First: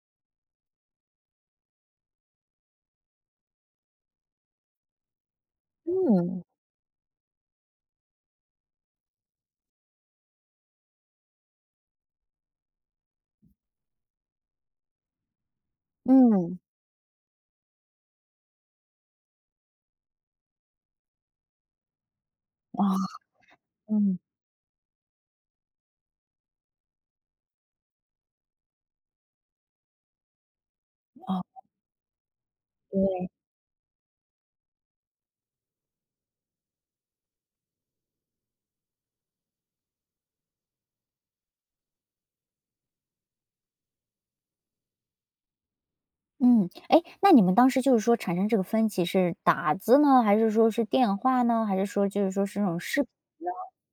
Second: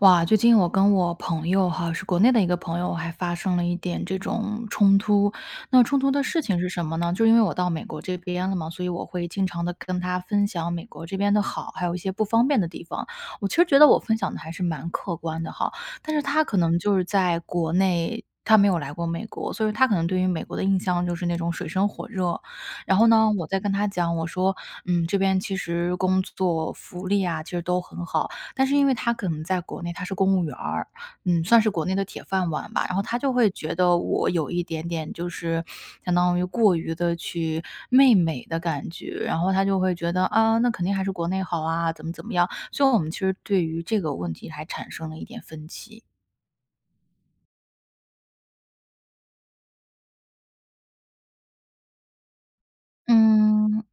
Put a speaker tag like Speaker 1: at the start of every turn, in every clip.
Speaker 1: 哇，最近我跟我朋友哈，是国内的一个朋友，还发生了一点这种冲突。那冲突的事
Speaker 2: 嗯，
Speaker 1: 情是什么呢？就因为我到美国这边了嘛，所以我会经常的跟他分享美国这边的好，还有一些不方便的地方。我其实觉得我分享的还是蛮客观的哈，但是他可
Speaker 2: 嗯，
Speaker 1: 能就是在国内他没有来过美国，所以他可能对于美国的印象就是那种水深火热。然后
Speaker 2: 啊
Speaker 1: 呢，我在跟他讲，
Speaker 2: 嗯
Speaker 1: 我说：“嗯，这边其实工作福利啊，其实都很好。”但是因为他可能在国内他是公务员儿，
Speaker 2: 哦，
Speaker 1: 嗯，算
Speaker 2: 啊
Speaker 1: 是国内的铁饭碗吧，然后他
Speaker 2: 对，
Speaker 1: 就会觉得我有一点点就是相当于过于的去媚美的感觉，然后他就会觉得，啊，那肯定还是国内好啊，怎么怎么样，所以我们其实对于这个问题还产生了一点分歧。
Speaker 2: 嗯，哎，那你们当时就是说产生这个分歧是打字呢，还是说是电话呢，还是说就是说是那种视频？
Speaker 1: 嗯。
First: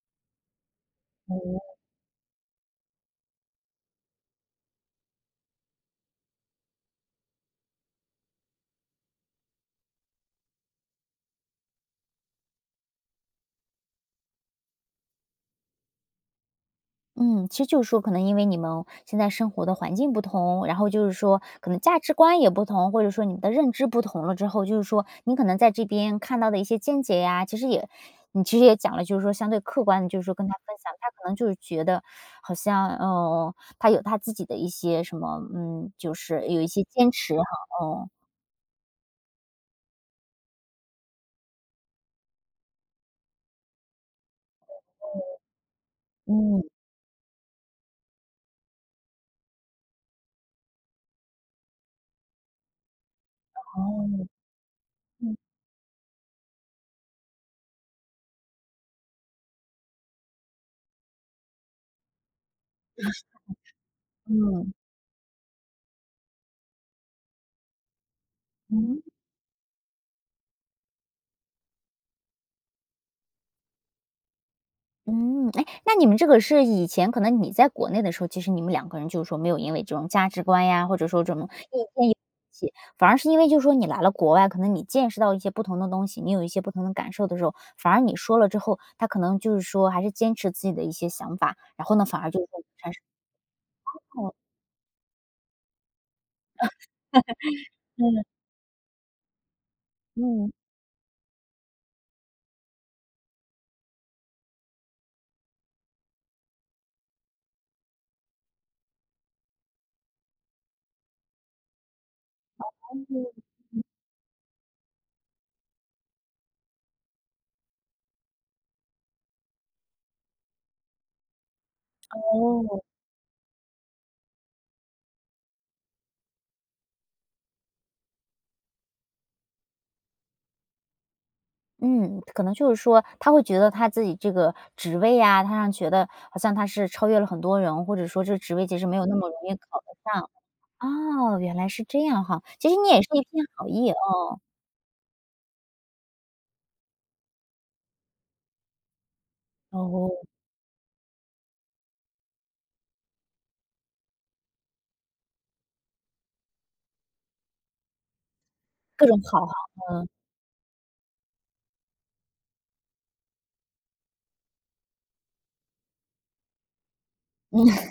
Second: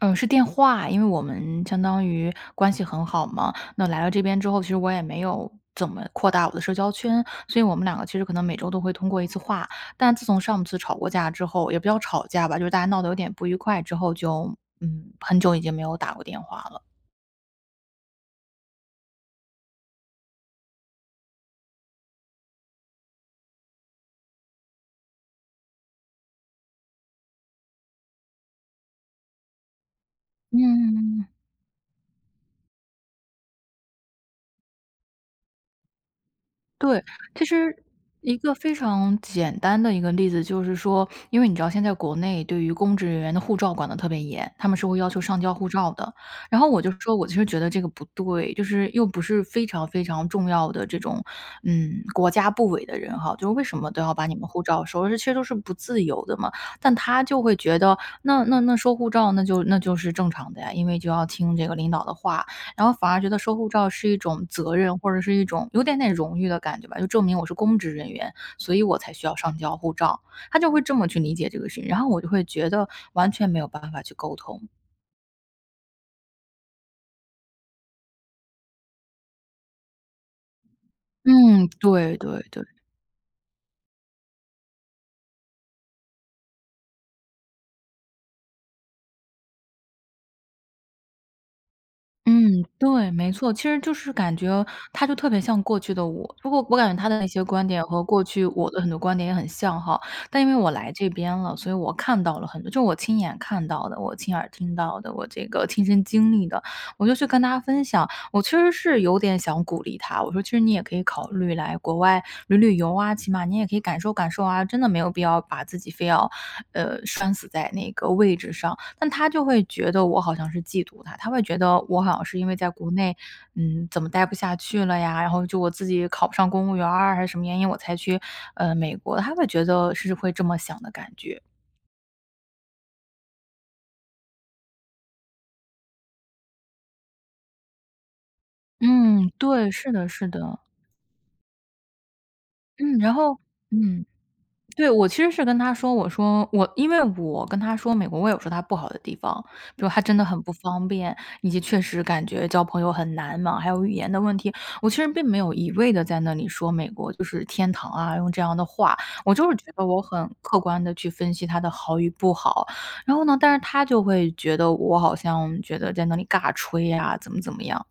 Speaker 1: 嗯，是电话，因为我们相当于关系很好嘛。那来了这边之后，其实我也没有怎么扩大我的社交圈，所以我们两个其实可能每周都会通过一次话。但自从上次吵过架之后，也不叫吵架吧，就是大家闹得有点不愉快之后就，嗯，很久已经没有打过电话了。
Speaker 2: 嗯，其实就是说可能因为你们现在生活的环境不同，然后就是说可能价值观也不同，或者说你们的认知不同了之后，就是说你可能在这边看到的一些见解呀，其实也你其实也讲了，就是说相对客观的，就是说跟他分享，他
Speaker 1: 嗯。
Speaker 2: 可能就是觉得好像，哦，他有他自己的一些什么，嗯，就是有一些
Speaker 1: 对，
Speaker 2: 坚持
Speaker 1: 其
Speaker 2: 哈，
Speaker 1: 实
Speaker 2: 哦，
Speaker 1: 一个非常简单的一个例子就是说，因为你知道现在国内对于公职人员的护照管得特别严，他们是会要求上交护照的。然
Speaker 2: 嗯，
Speaker 1: 后我就说，我其实觉得这个不对，就是又不是非常非常重要的这种，嗯，国家部委的人哈，就是为什么都要把
Speaker 2: 哦，
Speaker 1: 你们护照收？这其实
Speaker 2: 嗯
Speaker 1: 都是不自由的嘛。但他就会觉得，那收护照，那就是正常的呀，因为就要听这个领导的话，然后反而觉得收护照是一种
Speaker 2: 嗯
Speaker 1: 责任，或者是一种有点点荣誉的感觉吧，就证明我是公职人员，所以我
Speaker 2: 嗯。
Speaker 1: 才需要上交护照。他就会这么去理解这个事情，然后我就会觉得完全没有办法去沟通。
Speaker 2: 嗯，哎，那你们这个是以前可能你在国内的时候，其实你们两个人就是说没有因为这种价值观呀，或者说这种
Speaker 1: 嗯，
Speaker 2: 意见，
Speaker 1: 对对对。
Speaker 2: 反而是因为就是说你来了国外，可能你见识到一些不同的东西，你有一些不同的感受的时候，反而你说了之后，他可能就是说还是坚持自己的一些想法，然后呢，反而就是说
Speaker 1: 嗯，
Speaker 2: 产生
Speaker 1: 对，没错，其实就是
Speaker 2: 哦，
Speaker 1: 感觉他就特别像过去的我，不过我感觉他的那些观点和过
Speaker 2: 嗯
Speaker 1: 去我的很多观点也很像哈，但因
Speaker 2: 嗯
Speaker 1: 为我来这边了，所以我看到了很多，就我亲眼看到的，我亲耳听到的，我这个亲身经历的，我就去跟大家分享。我其实是有点想鼓励他，我说其实你也可以考虑来国外旅旅游啊，起码你也可以感受感受啊，真的没有必要把自己非要，拴死在那个位置上。但他就会觉得我好像是嫉妒他，他会觉得我好像是因为在
Speaker 2: 哦。
Speaker 1: 国内，嗯，怎么待不下去了呀，然后就我自己考不上公务员儿还是什么原因我才去，美国，他会觉得是会这么想的感觉。
Speaker 2: 嗯，可能就是说，他会觉得他自己这个职位呀、他让觉得好像他是超越了很多人，或者说这个职位其实没有那么
Speaker 1: 嗯，
Speaker 2: 容易
Speaker 1: 对，
Speaker 2: 考
Speaker 1: 是
Speaker 2: 得
Speaker 1: 的是
Speaker 2: 上。
Speaker 1: 的。
Speaker 2: 哦，原来是这样哈，其实你
Speaker 1: 嗯，
Speaker 2: 也是
Speaker 1: 然
Speaker 2: 一
Speaker 1: 后
Speaker 2: 片好意
Speaker 1: 嗯。
Speaker 2: 哦，
Speaker 1: 对，我其实是跟他说，我说我因为我跟他说美国，我有说他不好的地方，比如他
Speaker 2: 哦，
Speaker 1: 真的很不方便，以及确实感觉交朋友很难嘛，还有语言的问题。我其实并没有一味的在那里说美国就是天堂啊，用这样的话，
Speaker 2: 各种
Speaker 1: 我
Speaker 2: 好
Speaker 1: 就
Speaker 2: 哈，
Speaker 1: 是觉得我
Speaker 2: 嗯，
Speaker 1: 很客观的去分析它的好与不好。然后呢，但是他就会觉得我好像觉得在那里尬吹呀、怎么怎么样。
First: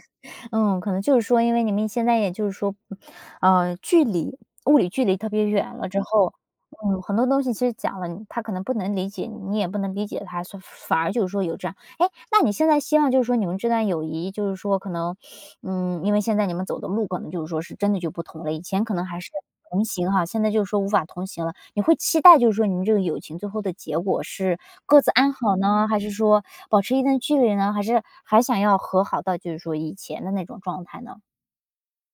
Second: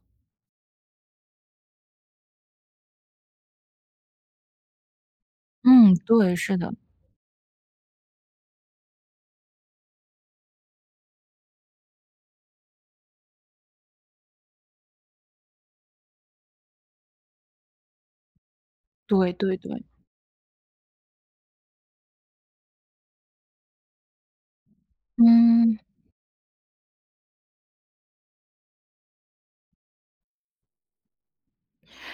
Speaker 2: 嗯，可能就是说因为你们现在也就是说，呃，距离物理距离特别远了
Speaker 1: 嗯，
Speaker 2: 之
Speaker 1: 对，
Speaker 2: 后，
Speaker 1: 是的，
Speaker 2: 嗯，很多东西其实讲了，他可能不能理解你，你也不能理解他，所以反而就是说有这样。哎，那你现在希望就是说你们这段友谊，就是说可能嗯，因为现在你们走的路可能就是说是真的就不同了，以前可能还是
Speaker 1: 对对对，
Speaker 2: 同行哈，现在就是说无法同行了。你会期待就是说你们这个友情最后的结果是各自安好
Speaker 1: 嗯。
Speaker 2: 呢，还是说保持一定距离呢，还是还想要和好到就是说以前的那种状态呢？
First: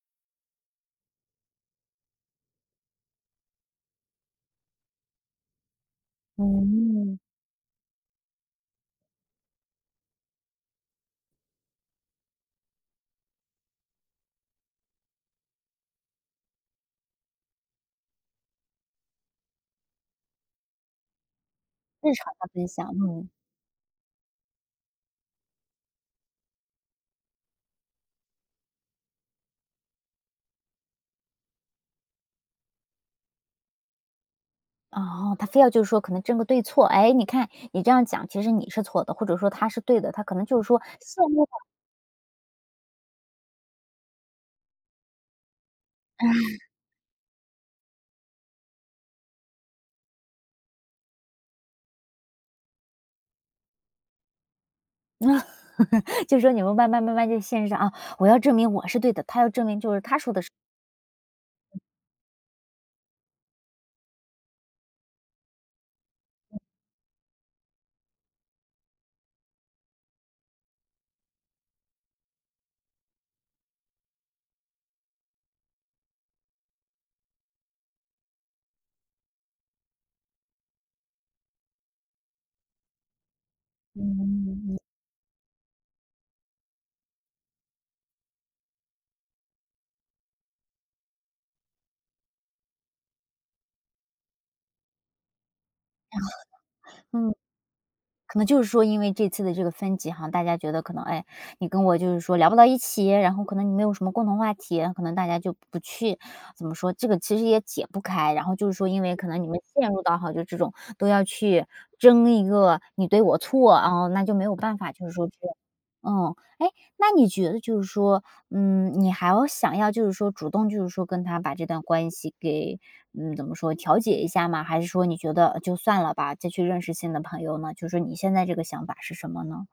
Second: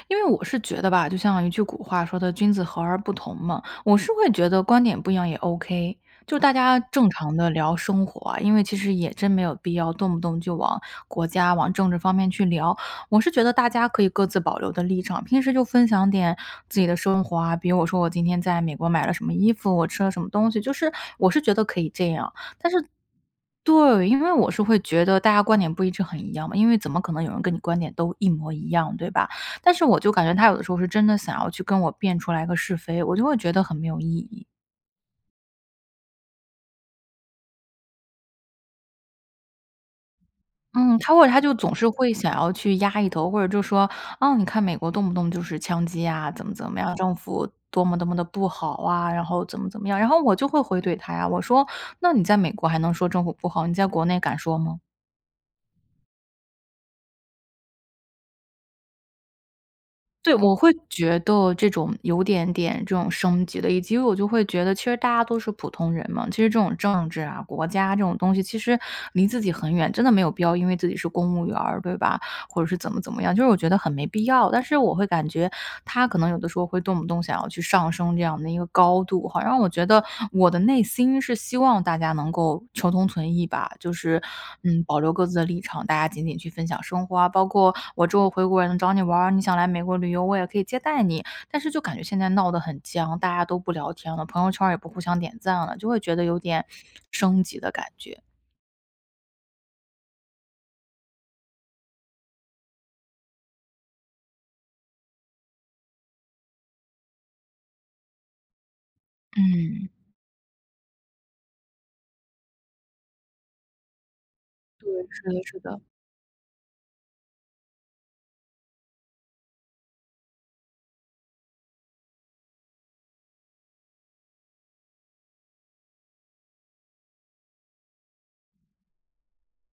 Speaker 1: 因为我是觉得吧，就像一句古话说的“君子和而不同”嘛，我是会觉得观点不一样也 OK，就大家正
Speaker 2: 嗯，
Speaker 1: 常的聊生活啊，因为其实也真没有必要动不动就往国家、往政治方面去聊。我是觉得大家可以各自保留的立场，平时就分享点自己的生活啊，比如我说我今天在美国买了什么衣服，我吃了什么东西，就是我是觉得可以这
Speaker 2: 日常
Speaker 1: 样。
Speaker 2: 的分
Speaker 1: 但是
Speaker 2: 享，嗯。
Speaker 1: 对，因为我是会觉得大家观点不一致很一样嘛，因为怎么可能有人跟你观点都一模一样，对吧？但是我就感觉他有的时候是真的想要去跟我辩出来个是非，我就会觉得很没有意义。
Speaker 2: 哦，他非要就是说可能争个对错，哎，你看你这样讲，其实你是错的，或者说他是对的，他可能就是说
Speaker 1: 嗯，他或
Speaker 2: 陷
Speaker 1: 者他
Speaker 2: 入
Speaker 1: 就总是会想要去压一头，或者就说，哦，你看美国动不动就是枪击啊，怎么怎么样，政府多么多么的不好啊，然后怎么怎么样，然后我就会回怼他呀，我说，那你在美国还能说政府不好，你在国内敢说吗？
Speaker 2: 就说你们慢慢慢慢就陷上啊，我要证明我是对的，他要证明就是他
Speaker 1: 对，
Speaker 2: 说的是
Speaker 1: 我会觉得这种有点点这种升级的，以及我就会觉得，其实大家都是普通人嘛。其实这种政治啊、国家这种东西，其实离自己很远，真的没有必要因为自己是公务员儿，对吧？或者是怎么怎么样，就是我觉得很没必要。但是我会感觉他可能有的时候会动不动想要去上升这样的一个高度，好让我觉得我的内心是希望大家能够求同存异吧，就是
Speaker 2: 嗯。
Speaker 1: 嗯，保留各自的立场，大家仅仅去分享生活啊。包括我之后回国也能找你玩儿，你想来美国旅游，我也可以接待你。但是就感觉现在闹得很僵，大家都不聊天了，朋友圈儿也不互相点赞了，就会觉得有点
Speaker 2: 嗯，
Speaker 1: 升级的感觉。
Speaker 2: 可能就是说因为这次的这个分歧哈，大家觉得可能，哎，你跟我就是说聊不到一起，然后可能你没有什么共同话题，可能大家就不去怎么说，这个其实也解不开。然后就是说，因为可能你们
Speaker 1: 嗯，
Speaker 2: 陷入到哈，就这种都要去争一个你对我错啊，那就没有办
Speaker 1: 对，
Speaker 2: 法，就是
Speaker 1: 是
Speaker 2: 说
Speaker 1: 的，
Speaker 2: 这样
Speaker 1: 是的。
Speaker 2: 嗯，哎，那你觉得就是说，嗯，你还要想要就是说主动就是说跟他把这段关系给，嗯，怎么说调解一下吗？还是说你觉得就算了吧，再去认识新的朋友呢？就是你现在这个想法是什么呢？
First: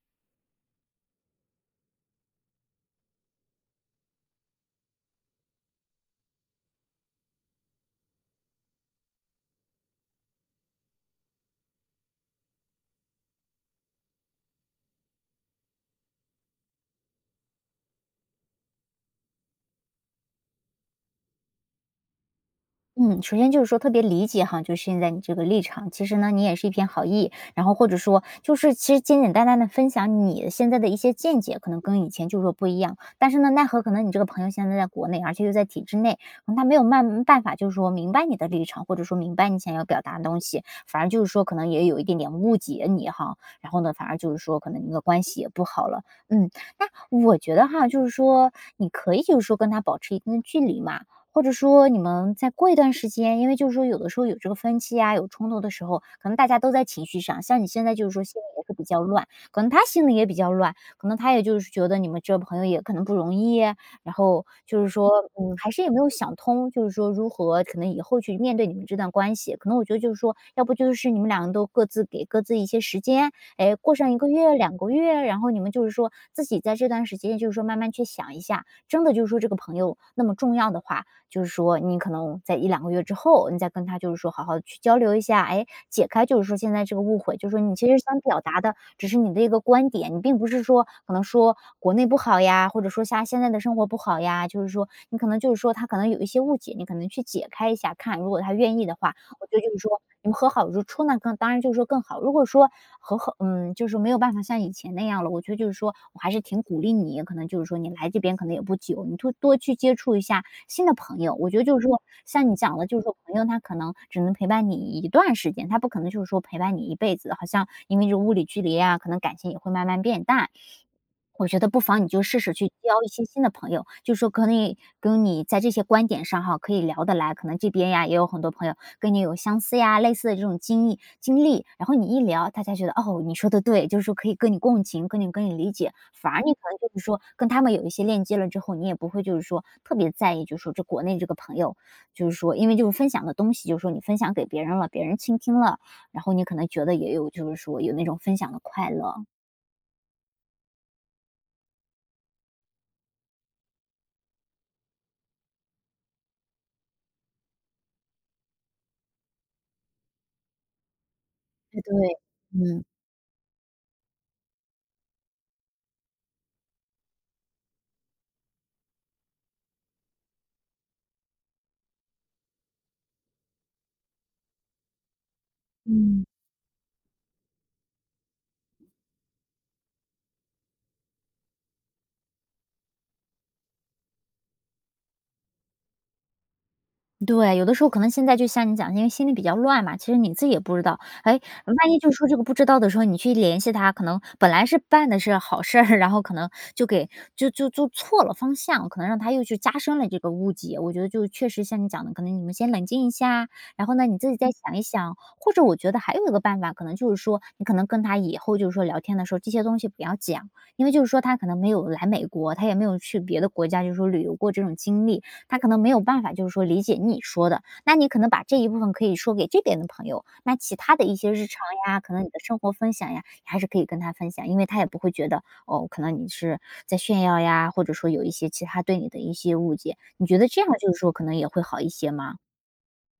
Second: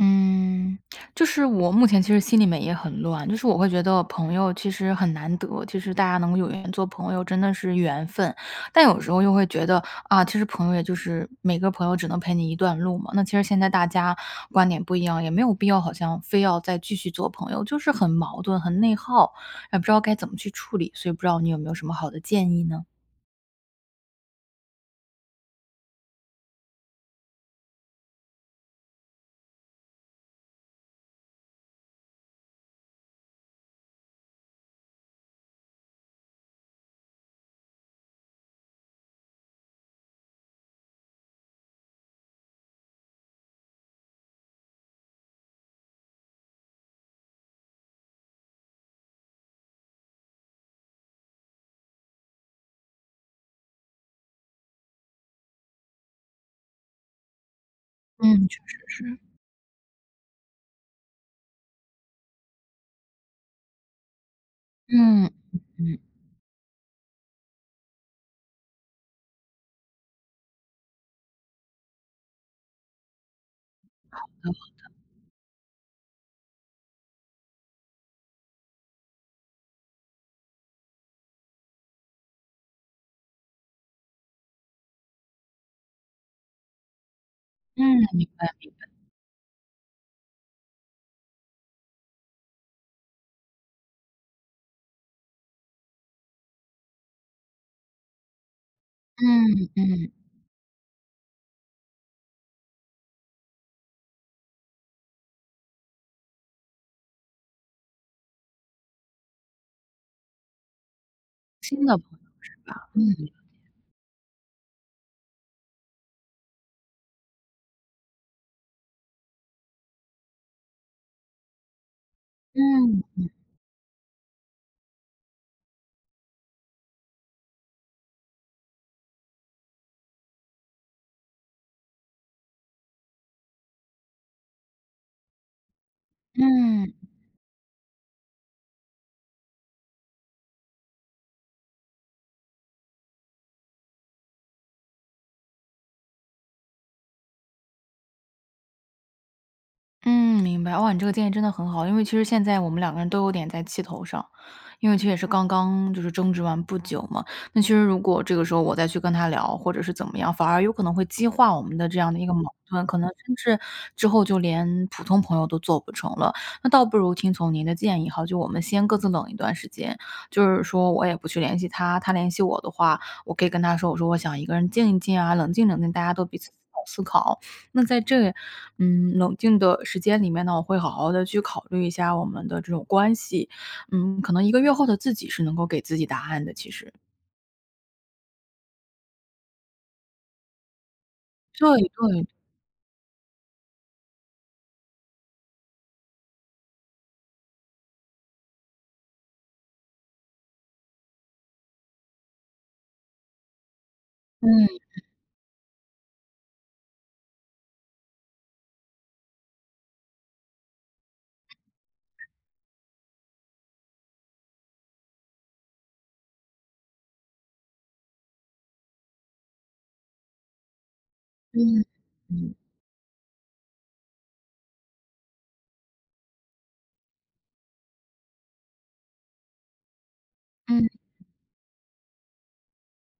Speaker 1: 嗯，就是我目前其实心里面也很乱，就是我会觉得朋友其实很难得，其实大家能够有缘做朋友真的是缘分，但有时候又会觉得啊，其实朋友也就是每个朋友只能陪你一段路嘛。那其实现在大家观点不一样，也没有必要好像非要再继续做朋友，就是很矛盾、很内耗，也不知道该怎么去处理，所以不知道你有没有什么好的建议呢？
Speaker 2: 嗯，首先就是说特别理解哈，就是现在你这个立场，其实呢，你也是一片好意，然后或者说就是其实简简单单的分享你现在的一些见解，可能跟以前就是说不一样，但是呢，奈何可能你这个朋友现在在国内，而且又在体制内，可能他没有办法就是说明白你的立场，或者说明白你想要表达的东西，反而就是说可能也有一点点误解你哈，然后呢，反而就是说可能你们的关系也不好了，嗯，那我觉得哈，就是说你可以就是说跟他保持一定的距离嘛，或者说你们再过一段时间，因为就是说有的时候有这个分歧啊，有冲突的时候，可能大家都在情绪上，像你现在就是说心里
Speaker 1: 嗯，确
Speaker 2: 也是
Speaker 1: 实
Speaker 2: 比较
Speaker 1: 是。
Speaker 2: 乱，可能他心里也比较乱，可能他也就是觉得你们这朋友也可能不容易，然后就是说，
Speaker 1: 嗯
Speaker 2: 嗯，还是也没
Speaker 1: 嗯
Speaker 2: 有想通，就是说如何可能以后去面对你们这段关系，可能我觉得就是说，要不就是你们两个都各自给各自一些时间，哎，过上一个月、两个月，然后你们就是说自己在这段时间，就是说慢慢去想一下，真的就是说这个朋友那么重要的话，就是说你可能在一两个月之后，你再跟他就是说好好地去交流一下，哎，解开就是说现在这个误会，就是说你
Speaker 1: 嗯，
Speaker 2: 其实想
Speaker 1: 明
Speaker 2: 表
Speaker 1: 白，
Speaker 2: 达的只是你的一个观点，你并不是说可能说国内不好呀，或者说像现在的生活不好呀，就是说你可能就是说他可能有一些误解，你可能去解开一下看，如果他愿意的话，我觉得
Speaker 1: 嗯
Speaker 2: 就是
Speaker 1: 嗯，
Speaker 2: 说，
Speaker 1: 嗯
Speaker 2: 你们和好如初那更当然就是说更好。如果说和好，嗯，就是没有办法像以前那样了，我觉得就是说我还是挺鼓励你，可能就是说你来这边可能也不久，你多多去接触一下新的朋友。我觉得就
Speaker 1: 新
Speaker 2: 是
Speaker 1: 的
Speaker 2: 说，
Speaker 1: 朋友，
Speaker 2: 像你讲的，就是说
Speaker 1: 嗯
Speaker 2: 朋友他可能只能陪伴你一段时间，他不可能就是说陪伴你一辈子。好像因为这物理距离啊，可能感情也会慢慢变淡。我觉得不妨你就试试去
Speaker 1: 嗯
Speaker 2: 交一些新的朋友，就说可以跟你在这些观点上哈可以聊得来，可能这边呀也有很多朋友跟你有相似呀、类似的这种经历，然后你一聊，大家觉得哦你说的对，就是说可以跟你共情，跟你理解，反而你可能
Speaker 1: 嗯，
Speaker 2: 就是说跟他们有一些链接了之后，你也不会就是说特别在意，就是说这国内这个朋友，就是说因为就是分享的东西，就是说你分享给别人了，别人倾听了，然后你可能觉得也有就是说有那种分享的快乐，
Speaker 1: 嗯，明白。哇，你这个建议真的很好，因为其实现在我们两个人都有点在气头上，因为其实也是刚刚就是争执完不久嘛。那其实如果这个时候我再去跟他聊，或者是怎么样，反而有可能会激化我们
Speaker 2: 对
Speaker 1: 的
Speaker 2: 对，
Speaker 1: 这样的一个矛盾，
Speaker 2: 嗯。
Speaker 1: 可能甚至之后就连普通朋友都做不成了。那倒不如听从您的建议哈，就我们先各自冷一段时间，就是说我也不去联系他，他联系我的话，我可以跟他说，我说我想一个人静一静啊，冷静冷静，大家都
Speaker 2: 嗯。
Speaker 1: 彼此思考思考。那在这，嗯，冷静的时间里面呢，我会好好的去考虑一下我们的这种关系。嗯，可能一个月后的自己是能够给自己答案的，其实。
Speaker 2: 对，有的时候可能现在就像你讲，因为心里比较乱嘛，其实你自己也不知道。哎，
Speaker 1: 对
Speaker 2: 万一就是
Speaker 1: 对，
Speaker 2: 说这个不知道的时候，你去联系他，可能本来是办的是好事儿，然后可能就给就就就错了方向，可能让他又去加深了这个误解。我觉得就确实像你讲的，可能你们先冷静一下，然后呢你自己再想
Speaker 1: 嗯
Speaker 2: 一想，或者我觉得还有一个办法，可能就是说你可能跟他以后就是说聊天的时候这些东西不要讲，因为就是说他可能没有来美国，他也没有去别的国家就是说旅游过这种经历，他可能没有办法，就是说理解你说的，那你可能把这一部分可以说给这边的朋友，那其他的一些日常
Speaker 1: 嗯
Speaker 2: 呀，可能你的
Speaker 1: 嗯
Speaker 2: 生活分享呀，你还是可以跟他分享，因为他也不会觉得哦，可能你是在炫耀呀，或者说有一些其他对你的一些误解。你觉得这样
Speaker 1: 嗯，
Speaker 2: 就是说可能也会好一些吗？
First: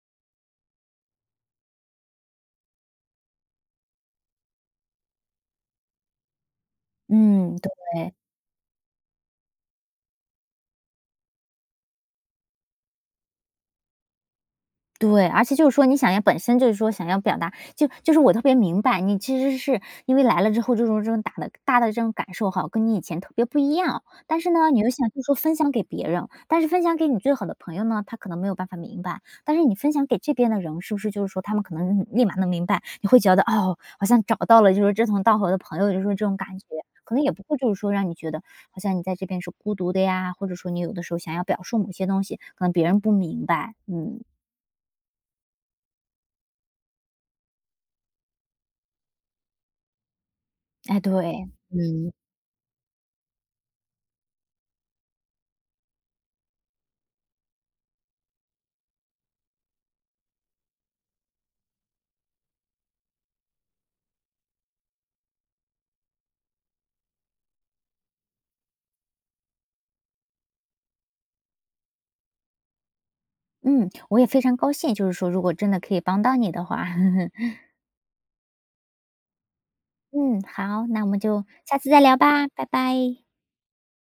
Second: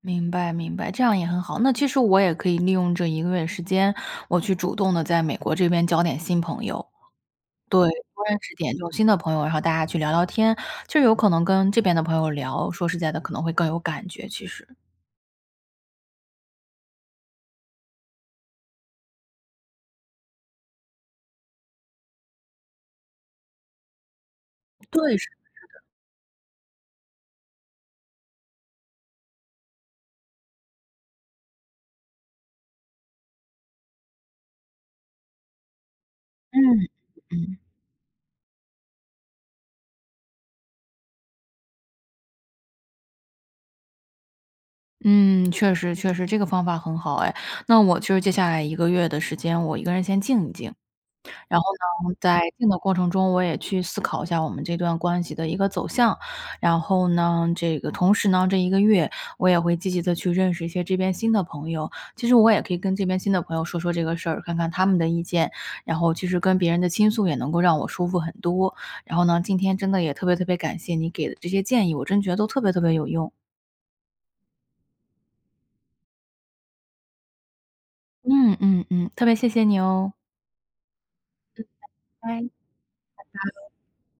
Speaker 1: 明白明白，这样也很好。那其实我也可以利用这1个月时间，我去主动的在美国这边交点新朋友。
Speaker 2: 嗯，
Speaker 1: 对，
Speaker 2: 对。
Speaker 1: 多认识点这种新的朋友，然后大家去聊聊天，就有可能跟这边的朋友聊，说实在的可能会更有感觉，其实。
Speaker 2: 对，而且就是说你想要本身就是说想要表达，就是我特别明白，你其实是因为来了之后这种大的这种感受哈，跟你以前特别不一样。但是呢，你又想
Speaker 1: 对，
Speaker 2: 就是
Speaker 1: 是
Speaker 2: 说分享给别人，但是分享给你最好的朋友呢，他可能没有办法明白。但是你分享给这边的人，是不是就是说他们可能立马能明白？你会觉得哦，好像找到了就是志同道合的朋友，就是说这种
Speaker 1: 嗯，
Speaker 2: 感觉。可能也不会，
Speaker 1: 嗯。
Speaker 2: 就是说让你觉得好像你在这边是孤独的呀，或者说你有的时候想要表述某些东西，可能别人不明白，嗯。
Speaker 1: 嗯，确实确实，这个方法很好哎。那我就是接下来1个月的时间，我一个人先静一静。
Speaker 2: 哎，对，
Speaker 1: 然后
Speaker 2: 嗯，
Speaker 1: 呢，在静的过程中，我也去思考一下我们这段关系的一个走向。然后呢，这个同时呢，这一个月我也会积极的去认识一些这边新的朋友。其实我也可以跟这边新的朋友说说这个事儿，看看他们的意见，然后其实跟别人的倾诉也能够让我舒服很多。然后呢，今天真的也特别特别感谢你给的这些建议，我真觉得都特别特别有用。
Speaker 2: 嗯，我也非常高兴，就是说如果真的可以帮到你的话，
Speaker 1: 嗯嗯嗯，特别谢谢你哦。
Speaker 2: 嗯，好，那我们就下次再聊吧，
Speaker 1: 拜。
Speaker 2: 拜拜。